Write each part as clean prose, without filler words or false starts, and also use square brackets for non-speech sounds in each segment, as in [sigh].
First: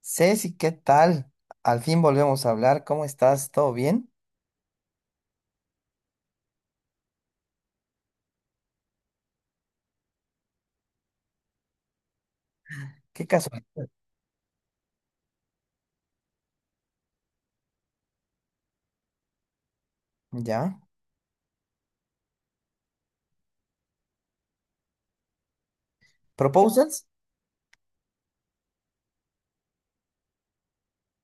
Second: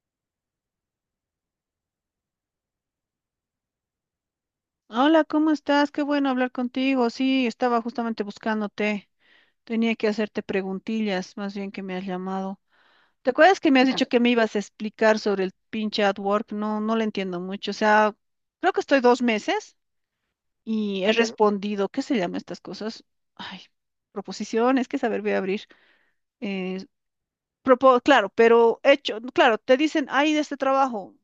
Ceci, ¿qué tal? Al fin volvemos a hablar. ¿Cómo estás? ¿Todo bien? Hola, ¿cómo estás? Qué bueno hablar contigo. Sí, estaba justamente buscándote. Tenía que hacerte preguntillas, más bien que me has llamado. ¿Qué ¿Te caso? acuerdas que me has dicho que me ibas a explicar sobre el pinche AdWork? No, no lo entiendo mucho. O sea, creo que estoy dos meses ¿Ya? y he respondido, ¿qué se llaman estas cosas? Ay, proposiciones, ¿qué saber voy a abrir? eh, ¿Proposals? claro, pero hecho, claro, te dicen, hay de este trabajo,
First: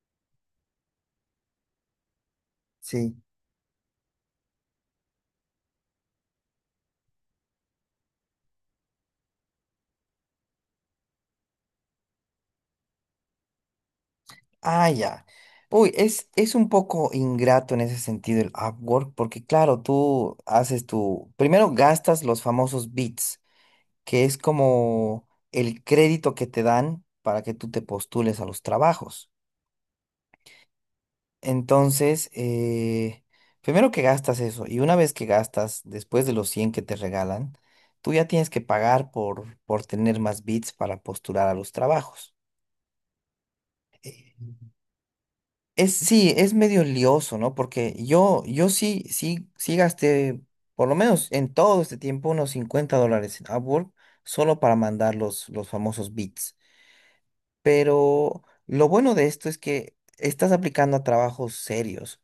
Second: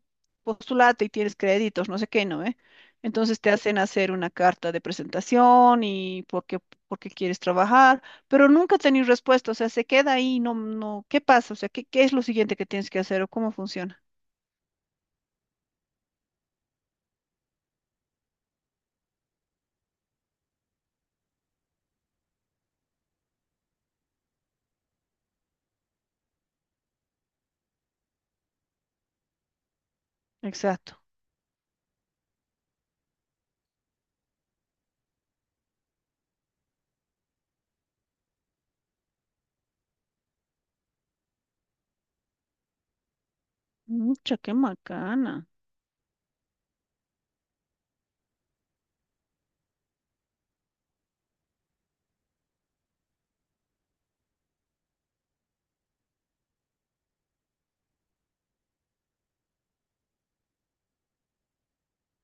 postulate y tienes créditos, no sé qué, ¿no? ¿Eh? Sí. Entonces te hacen hacer una carta de presentación y por qué quieres trabajar, pero nunca tenés respuesta, o sea, se queda ahí, no, no, ¿qué pasa? O sea, ¿qué es lo siguiente que tienes que hacer o cómo funciona? Ah, ya. Uy, es un poco ingrato en ese sentido el Upwork, porque claro, tú haces tu... Primero gastas los famosos bits, que es como el crédito que te dan para que tú te postules a los trabajos. Exacto. Entonces, primero que gastas eso, y una vez que gastas, después de los 100 que te regalan, tú ya tienes que pagar por tener más bits para postular a los trabajos. Eh, Mucha, qué macana. Es, sí, es medio lioso, ¿no? Porque yo sí, sí, sí gasté, por lo menos en todo este tiempo, unos 50 dólares en Upwork solo para mandar los famosos bits. Pero lo bueno de esto es que estás aplicando a trabajos serios.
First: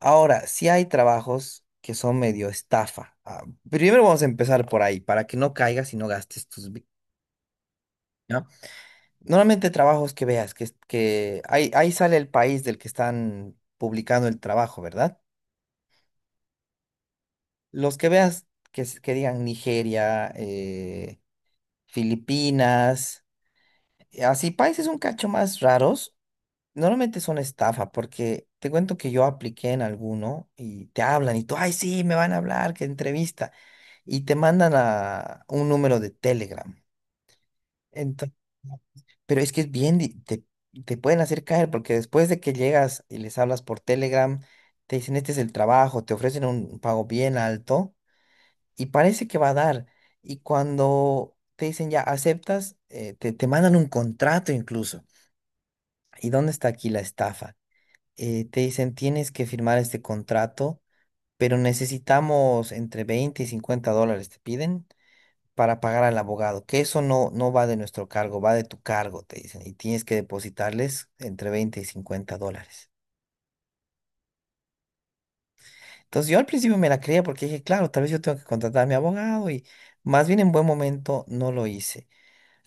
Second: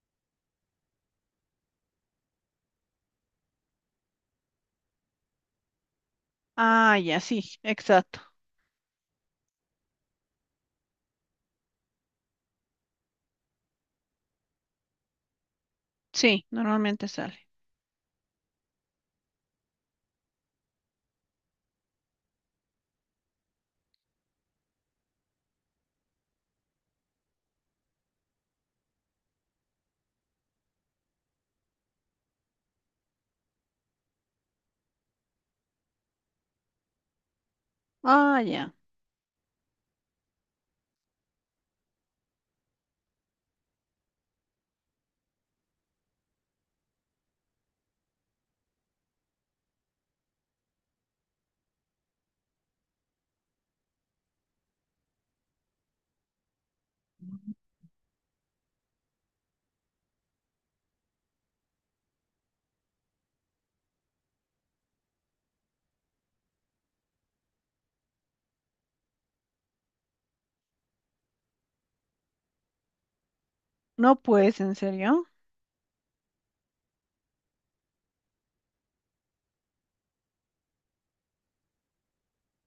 Ahora, sí hay trabajos que son medio estafa. Ah, primero vamos a empezar por ahí, para que no caigas y no gastes tus. Ah, ya, sí, exacto. ¿Ya? Normalmente trabajos que veas, que ahí sale el país del que están publicando el trabajo, ¿verdad? Sí, normalmente sale. Los que veas que digan Nigeria, Filipinas, así países un cacho más raros. Normalmente es una estafa porque te cuento que yo apliqué en alguno y te hablan y tú, ay, sí, me van a hablar, que entrevista. Y te mandan a un número de Telegram. Entonces, Ah, ya. pero es que es bien, te pueden hacer caer porque después de que llegas y les hablas por Telegram, te dicen, este es el trabajo, te ofrecen un pago bien alto y parece que va a dar. Y cuando te dicen ya aceptas, te mandan un contrato incluso. ¿Y dónde está aquí la estafa? Te dicen tienes que firmar este contrato, pero necesitamos entre 20 y 50 dólares, te piden, para pagar al abogado, que eso no va de nuestro cargo, va de tu cargo, te dicen, y tienes que depositarles entre 20 y 50 dólares. No, pues, ¿en serio? Entonces yo al principio me la creía porque dije, claro, tal vez yo tengo que contratar a mi abogado y más bien en buen momento no lo hice.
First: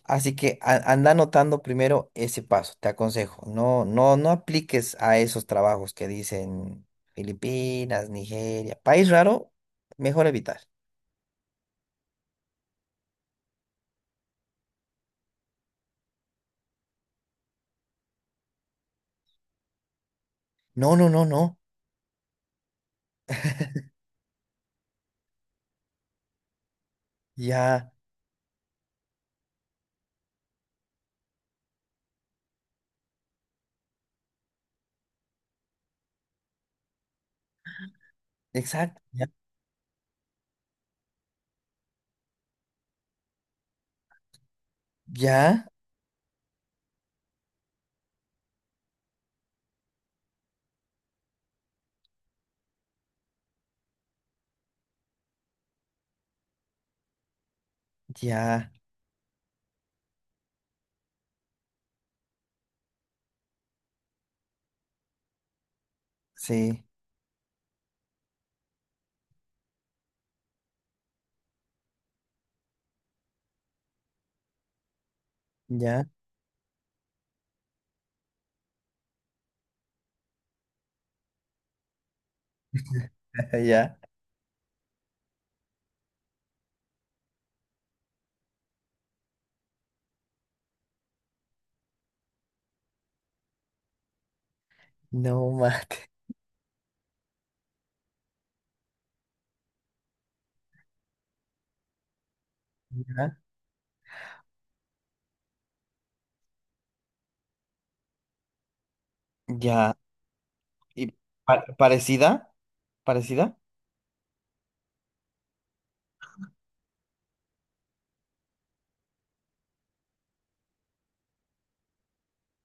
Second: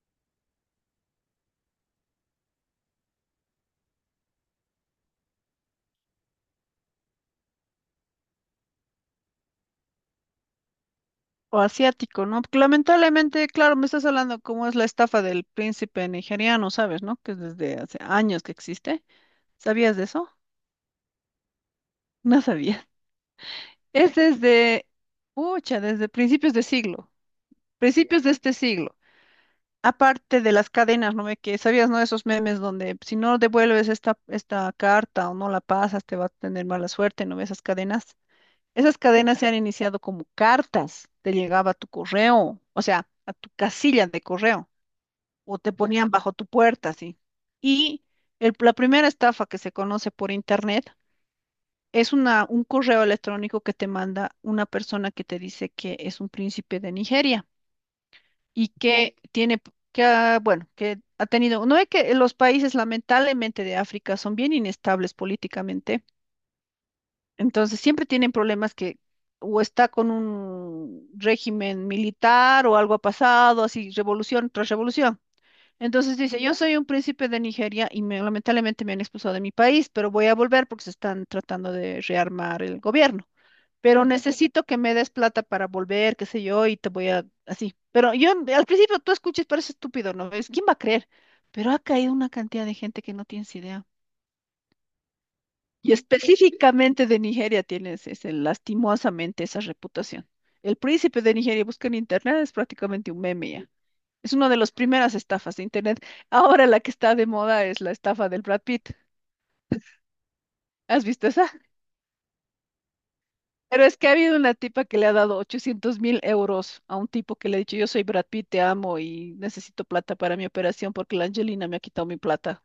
Así que anda anotando primero ese paso, te aconsejo. No, no, no apliques a esos trabajos que dicen Filipinas, Nigeria, país raro, mejor evitar. O asiático, ¿no? Porque lamentablemente, claro, me estás hablando cómo es la estafa del príncipe nigeriano, ¿sabes, no? Que es desde hace años que existe. ¿Sabías de eso? [laughs] No, no, no, no. No sabía. [laughs] Es desde, pucha, desde principios de siglo, Ya, principios de este siglo. Aparte de las cadenas, ¿no? Ve que sabías, ¿no? Esos memes donde si no devuelves esta carta o no la pasas, te va a tener mala suerte, ¿no? Esas cadenas. Esas exacto. Ya, cadenas se han iniciado como cartas, te llegaba a tu correo, o sea, a tu casilla de correo. O ya, te ponían bajo tu puerta, sí. Y la primera estafa que se conoce por internet es un correo electrónico que te manda una persona que te dice que es un príncipe de Nigeria y ya, que tiene, que, bueno, que ha tenido, no es que los países lamentablemente de África son bien inestables políticamente, sí, entonces siempre tienen problemas que o está con un régimen militar o algo ha pasado, así revolución tras revolución. ya, Entonces dice, yo soy un príncipe de Nigeria y lamentablemente me han expulsado de mi país, pero voy a volver porque se están tratando de rearmar el gobierno. [laughs] ya. Pero necesito que me des plata para volver, qué sé yo, y te voy a así. Pero yo al principio tú escuchas, parece estúpido, ¿no ves? ¿Quién va a creer? Pero ha caído una cantidad de gente que no tienes idea. No Y mate. específicamente de Nigeria tienes ese, lastimosamente esa reputación. El príncipe de Nigeria busca en internet, es prácticamente un Ya, meme ya. Es una de las primeras estafas de Internet. Ahora la que está de moda es la estafa del Brad Pitt. ya. ¿Has Y visto esa? Parecida, parecida. Pero es que ha habido una tipa que le ha dado 800 mil euros a un tipo que le ha dicho, yo soy Brad Pitt, te amo y necesito plata para mi operación porque la Angelina me ha quitado mi plata.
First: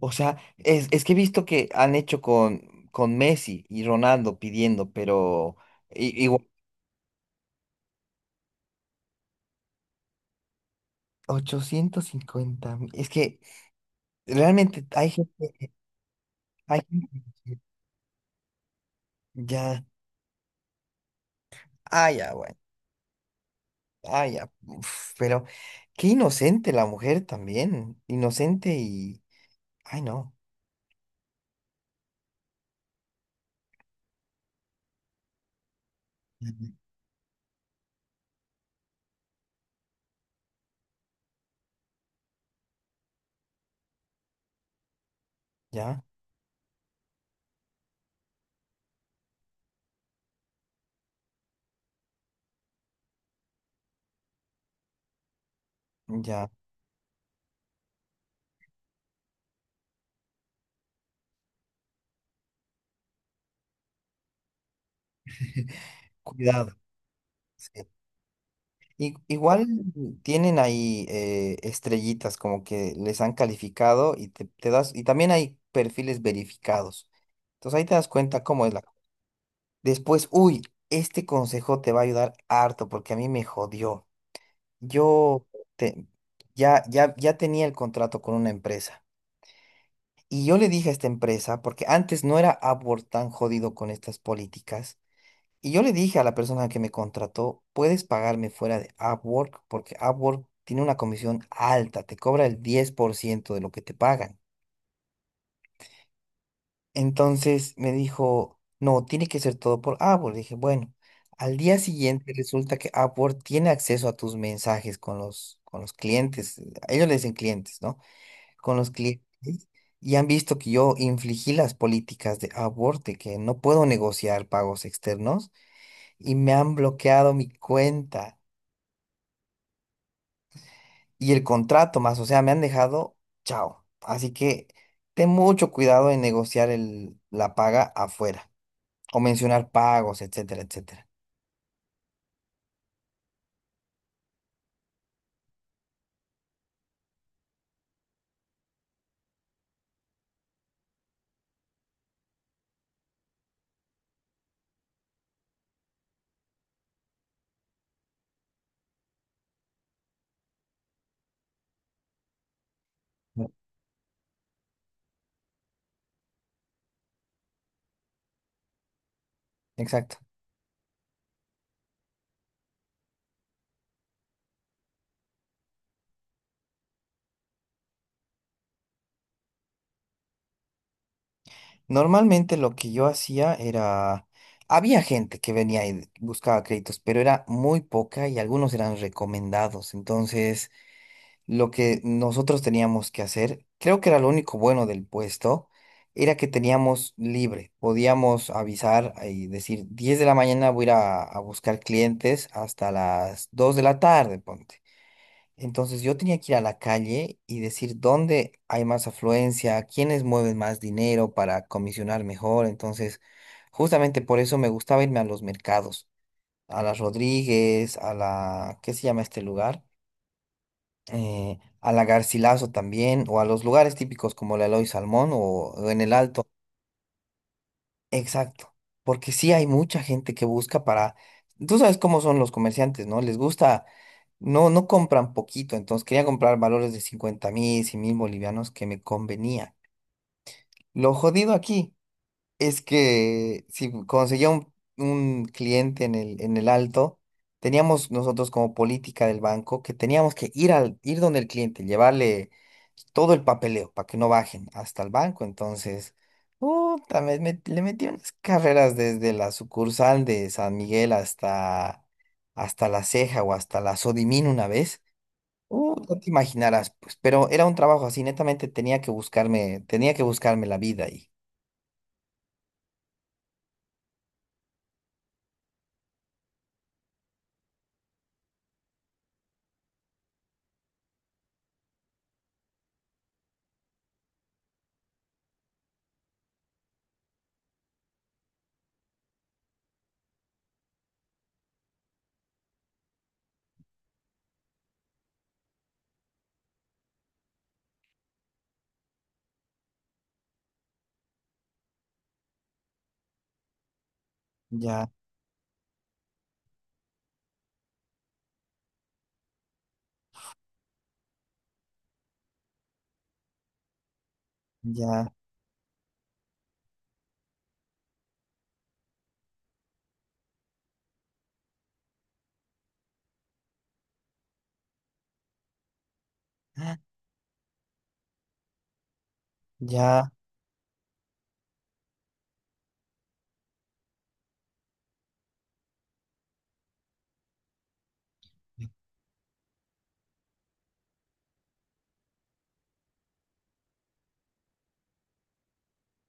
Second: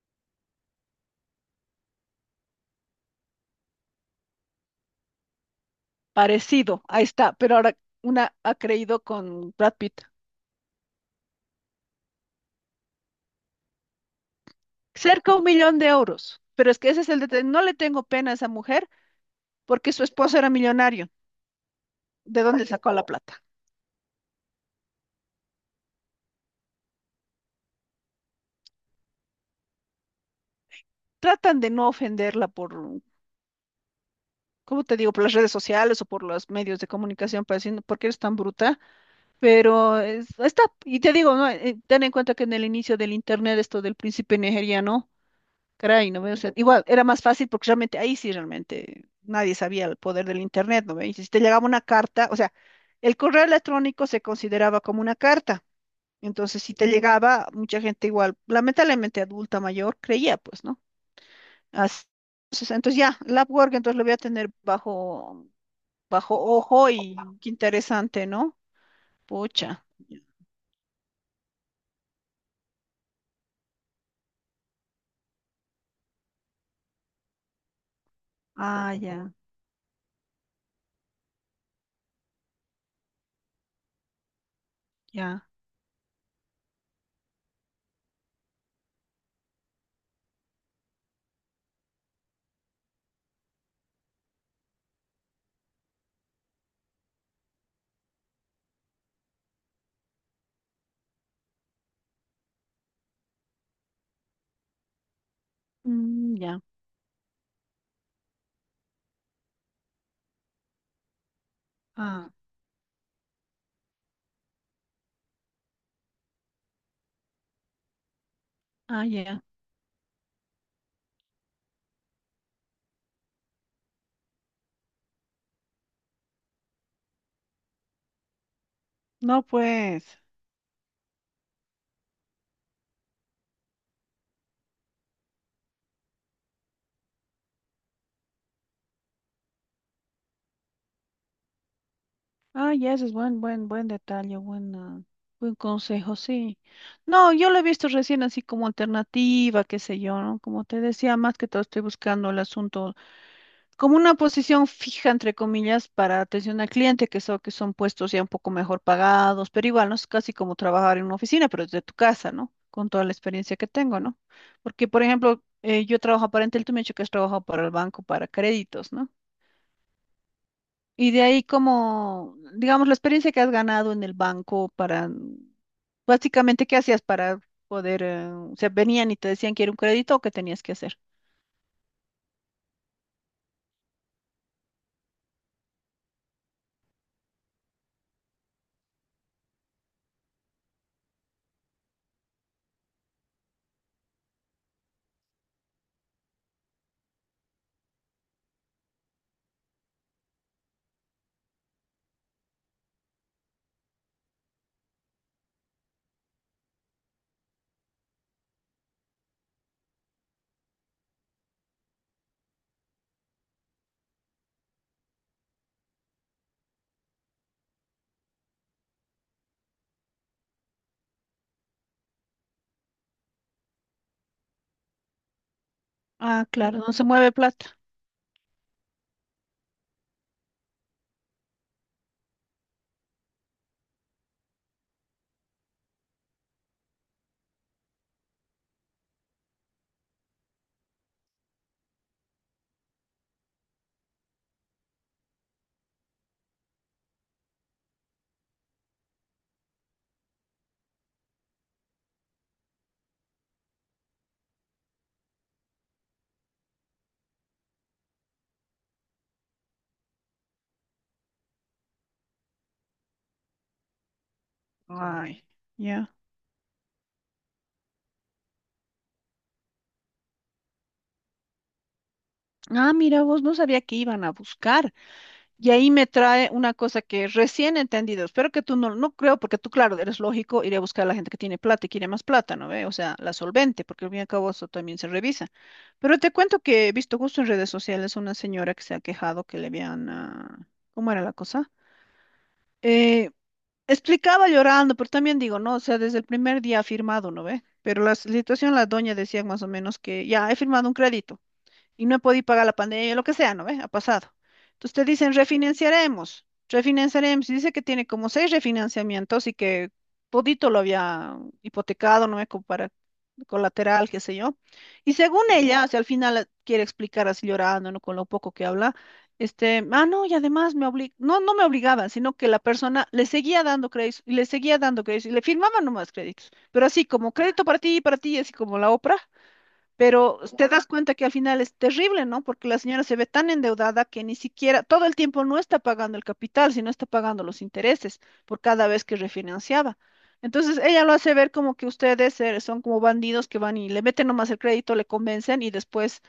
O sea, es que he visto que han hecho con Messi y Ronaldo pidiendo, pero. Igual Parecido, ahí está. Pero ahora una ha creído con Brad Pitt. 850. Es que realmente Cerca de un millón de euros. Pero es hay que ese es el gente detalle. que No le tengo pena a esa mujer ya, porque su esposo era millonario. ah, ya, ¿De bueno, dónde sacó la plata? ah, ya, uf, pero qué inocente la mujer también, inocente y, ay, no. Tratan de no ofenderla por, ¿cómo te digo? Por las redes sociales o por los Ujú. medios de comunicación, pareciendo, porque eres tan bruta, pero está, y te digo, ¿no? Ten en cuenta que en el inicio del internet, esto del príncipe nigeriano, Ya, caray, ¿no ve? O sea, igual era más fácil porque realmente ahí sí realmente nadie sabía el poder del internet, ¿no ve? Y si te llegaba una carta, o sea, el correo electrónico se consideraba como una carta. ya, Entonces, si te llegaba, mucha gente igual, lamentablemente adulta mayor, creía, pues, ¿no? Así entonces ya, el Upwork entonces lo voy a tener bajo [laughs] bajo cuidado. ojo y qué Sí. interesante, ¿no? Igual Pucha. tienen ahí estrellitas como que les han calificado y te das, y también hay perfiles verificados. Entonces ahí te das cuenta cómo es la. Ah, ya, Después, uy, este consejo te va a ayudar harto porque a mí me jodió. ya. Yo te- ya, ya, ya tenía el contrato con una empresa y yo le dije a esta empresa, porque antes no era Upwork tan jodido con estas políticas, y yo le dije a la persona que me contrató, puedes pagarme fuera de Upwork porque Upwork tiene una comisión alta, te cobra el 10% de lo que te pagan. Mm, ya. Entonces me dijo, no, tiene que ser todo por Upwork. Dije, bueno, al día Ah, siguiente resulta que Upwork tiene acceso a tus mensajes con los clientes. A ellos le dicen clientes, ¿no? Con los ah, clientes. ya. Y han visto que yo infligí las políticas de Upwork, de que no puedo negociar pagos externos, y me han bloqueado mi cuenta No, pues. y el contrato más. O sea, me han dejado, chao. Así que ten mucho cuidado en negociar la paga afuera, o mencionar pagos, etcétera, etcétera. Ah, ya, ese es buen detalle, buen consejo, sí. No, yo lo he visto recién así como alternativa, qué sé yo, ¿no? Como te decía, más que todo estoy buscando el asunto como una posición fija, entre comillas, para atención al cliente, que son puestos ya un poco mejor pagados, pero igual no es casi como trabajar en una oficina, pero desde tu casa, ¿no? Con toda la Mm. experiencia que tengo, ¿no? Porque, por ejemplo, yo trabajo para Entel, tú me has dicho que has trabajado para el banco, para créditos, ¿no? Exacto. Y de ahí como, digamos, la experiencia que has ganado en el banco para, básicamente, ¿qué hacías para poder, o sea, venían y te decían que era un crédito o qué tenías que hacer? Normalmente lo que yo hacía era, había gente que venía y buscaba créditos, pero era muy poca y algunos eran recomendados. Entonces, lo que nosotros teníamos que hacer, creo que era lo único bueno del puesto, era que teníamos libre. Podíamos avisar y decir, 10 de la mañana voy a ir a buscar clientes hasta las 2 de la tarde, ponte. Entonces yo tenía que ir a la calle y decir dónde hay más afluencia, quiénes mueven más dinero para comisionar mejor. Entonces, justamente por eso me gustaba irme a los mercados, a la Rodríguez, a la, ¿qué se llama este lugar? A la Garcilaso también, o a los lugares típicos como la Eloy Salmón o en el Alto. Ah, claro, no se mueve plata. Exacto, porque sí hay mucha gente que busca para, tú sabes cómo son los comerciantes, ¿no? Les gusta, no, no compran poquito, entonces quería comprar valores de 50.000, 100 mil bolivianos que me convenía. Lo jodido aquí es que si conseguía un cliente en en el alto, teníamos nosotros como política del banco que teníamos que ir ir donde el cliente, llevarle todo el papeleo para que no bajen hasta el banco. Entonces, puta, le metí unas carreras desde la sucursal de San Miguel hasta, hasta La Ceja o hasta la Sodimín una vez. Ay, ya. No te imaginarás, pues, pero era un trabajo así, netamente tenía que buscarme la vida ahí. Ah, mira, vos no sabía que iban a buscar. Y ahí me trae una cosa que recién he entendido. Espero que tú no, no creo, porque tú, claro, eres lógico, iré a buscar a la gente que tiene plata y quiere más plata, ¿no ve? O sea, la solvente, porque al fin y al cabo eso también se revisa. Pero te cuento que he visto justo en redes sociales una señora que se ha quejado que le habían, ah, ¿cómo era la cosa? Eh, Explicaba llorando, pero también digo, no, o sea, desde el primer día ha firmado, ¿no ve? Pero la situación, la doña decía más o menos que ya he firmado un crédito y no he podido pagar la pandemia, lo que sea, ¿no ve? Ha pasado. Entonces te Ya, dicen, refinanciaremos, refinanciaremos. Y dice que tiene como seis refinanciamientos y que todito lo había hipotecado, ¿no ve? Como para colateral, qué sé yo. Y ya. según ella, o sea, al final quiere explicar así llorando, ¿no? Con lo poco que habla. Este, ah, no, y además no, no me obligaban, sino que la persona le seguía dando créditos y le seguía dando créditos y le firmaban nomás créditos, pero así como crédito para ti y para ti, así como la Oprah, Ya, pero te das cuenta que al final es terrible, ¿no? Porque la señora se ve tan endeudada que ni siquiera todo el tiempo no está pagando el capital, sino está pagando los intereses por cada vez que refinanciaba. Entonces ella lo hace ver como que ustedes son como bandidos que van y le meten nomás el crédito, le convencen y después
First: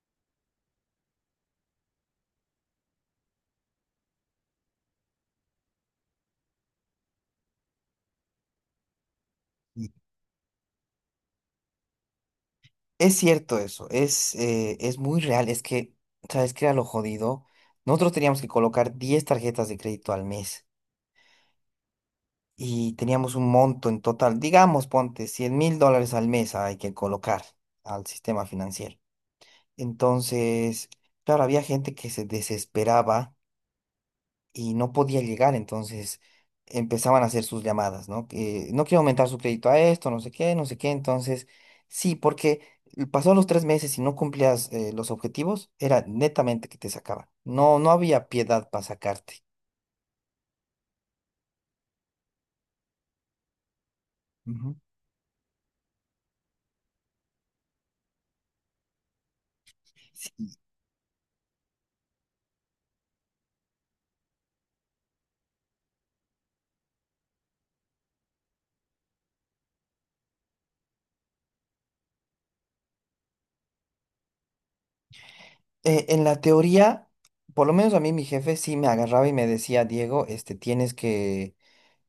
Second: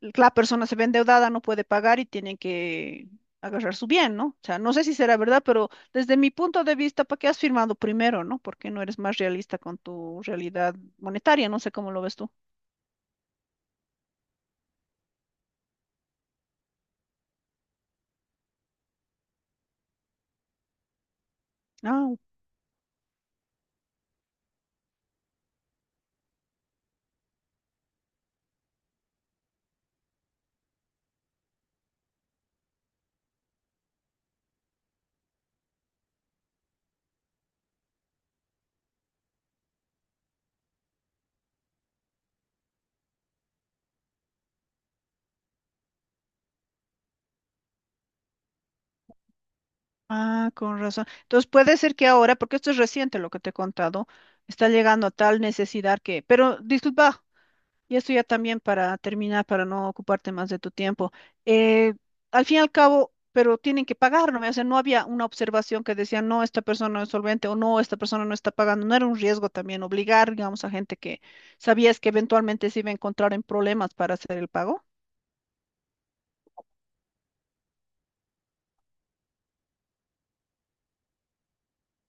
la persona se ve endeudada, no puede pagar y tienen que agarrar su bien, ¿no? O sea, no sé si será verdad, pero desde mi punto de vista, ¿para qué has firmado primero, no? Porque no eres más realista con y tu realidad monetaria, no sé cómo lo ves tú. es cierto eso, es muy real, es que, ¿sabes qué era lo jodido? Nosotros teníamos que colocar 10 tarjetas de crédito al mes Ah, y teníamos un monto en total, digamos, ponte $100.000 al mes hay que colocar al sistema financiero. Entonces, claro, había gente que se desesperaba y no podía llegar, entonces empezaban a hacer sus llamadas, ¿no? Que no quiero aumentar su crédito a esto, no sé qué, no sé qué, entonces sí, porque pasó los 3 meses y no cumplías los objetivos, era netamente que te sacaban, no había piedad para sacarte. ah, con razón. Entonces puede ser que ahora, porque esto es reciente lo que te he contado, está Ujú. llegando a tal necesidad que, pero disculpa, y esto ya también para terminar, para no ocuparte más de Sí, tu tiempo. eh, al fin y al cabo, pero tienen que pagar, ¿no? O sea, no había una observación que decía, no, esta persona no es solvente o no, esta persona no está pagando. No era un riesgo también obligar, digamos, a gente que sabías que eventualmente se iba a encontrar en problemas para hacer el pago. En la teoría, por lo menos a mí mi jefe sí me agarraba y me decía, Diego, este, tienes que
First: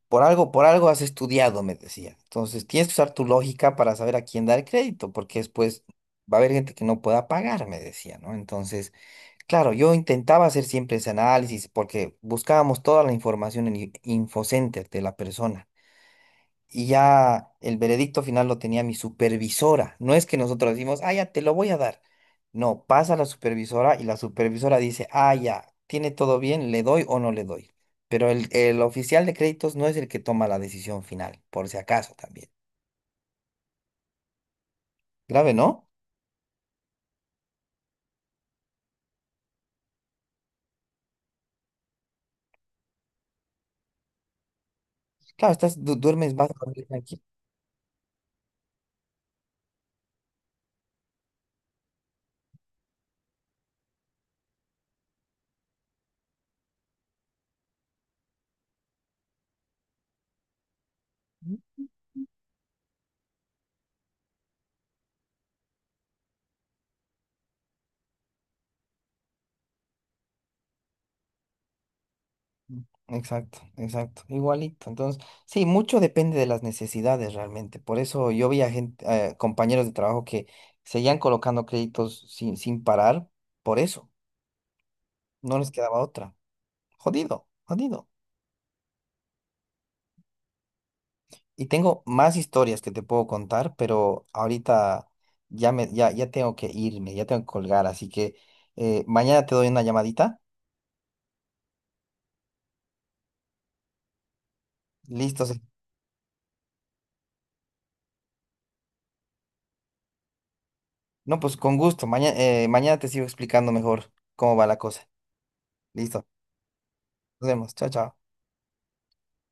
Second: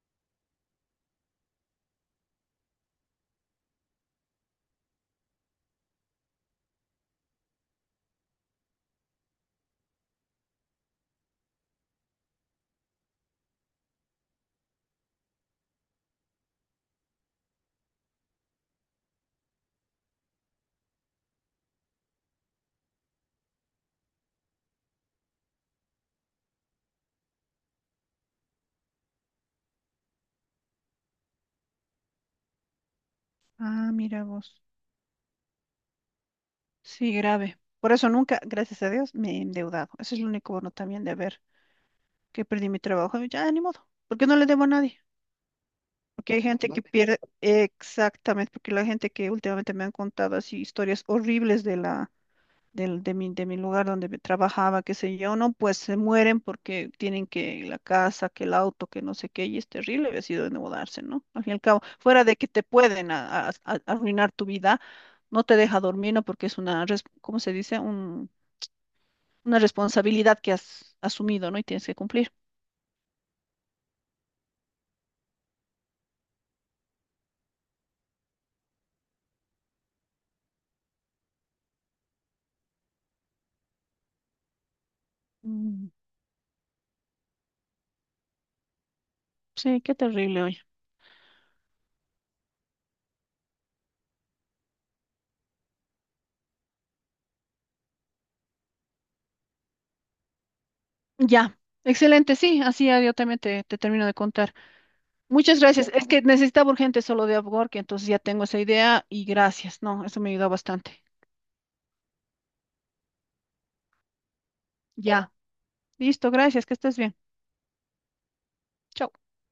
por algo, por algo has estudiado, me decía. Entonces, tienes que usar tu lógica para saber a quién dar crédito, porque después va a haber gente que no pueda pagar, me decía, ¿no? Entonces, claro, yo intentaba hacer siempre ese análisis porque buscábamos toda la información en Infocenter de la persona y ya el veredicto final lo tenía mi supervisora. No es que nosotros decimos, ah, ya te lo voy a dar. No, pasa la supervisora y la supervisora dice, ah, ya, tiene todo bien, le doy o no le doy. Pero el oficial de créditos no es el que toma la decisión final, por si acaso también. Ah, mira vos. Grave, ¿no? Sí, grave. Por eso nunca, gracias a Dios, me he endeudado. Ese es el único bono también de ver que perdí mi trabajo. Ya, ni modo, porque no le debo a nadie. Claro, duermes Porque hay más gente no que pierde, tranquilo. exactamente, porque la gente que últimamente me han contado así historias horribles de la, del, de mi lugar donde me trabajaba, qué sé yo, no, pues se mueren porque tienen que la casa, que el auto, que no sé qué, y es terrible haber sido endeudarse, ¿no? Al fin y al cabo, fuera de que te pueden arruinar tu vida, no te deja dormir, ¿no? Porque es una, ¿cómo se dice? Un una responsabilidad que has asumido, ¿no? Y tienes que cumplir. Exacto, exacto, igualito. Entonces, sí, mucho depende de las necesidades realmente. Por eso yo vi a gente, compañeros de trabajo que seguían colocando créditos sin parar, por eso, no les Mm, quedaba otra. Jodido, jodido. sí, qué terrible hoy. Y tengo más historias que te puedo contar, pero ahorita ya tengo que irme, ya tengo que colgar, así que mañana te doy una llamadita. Ya, excelente, sí, así ya yo también te termino de contar. Listo. Muchas Sí. gracias. Es que necesitaba urgente solo de que entonces ya tengo esa idea y gracias, no, eso me ayudó bastante. No, pues con gusto. Mañana te sigo explicando mejor cómo va la cosa. Ya, Listo. listo, gracias, que estés bien. Nos vemos. Chao, chao. Chao.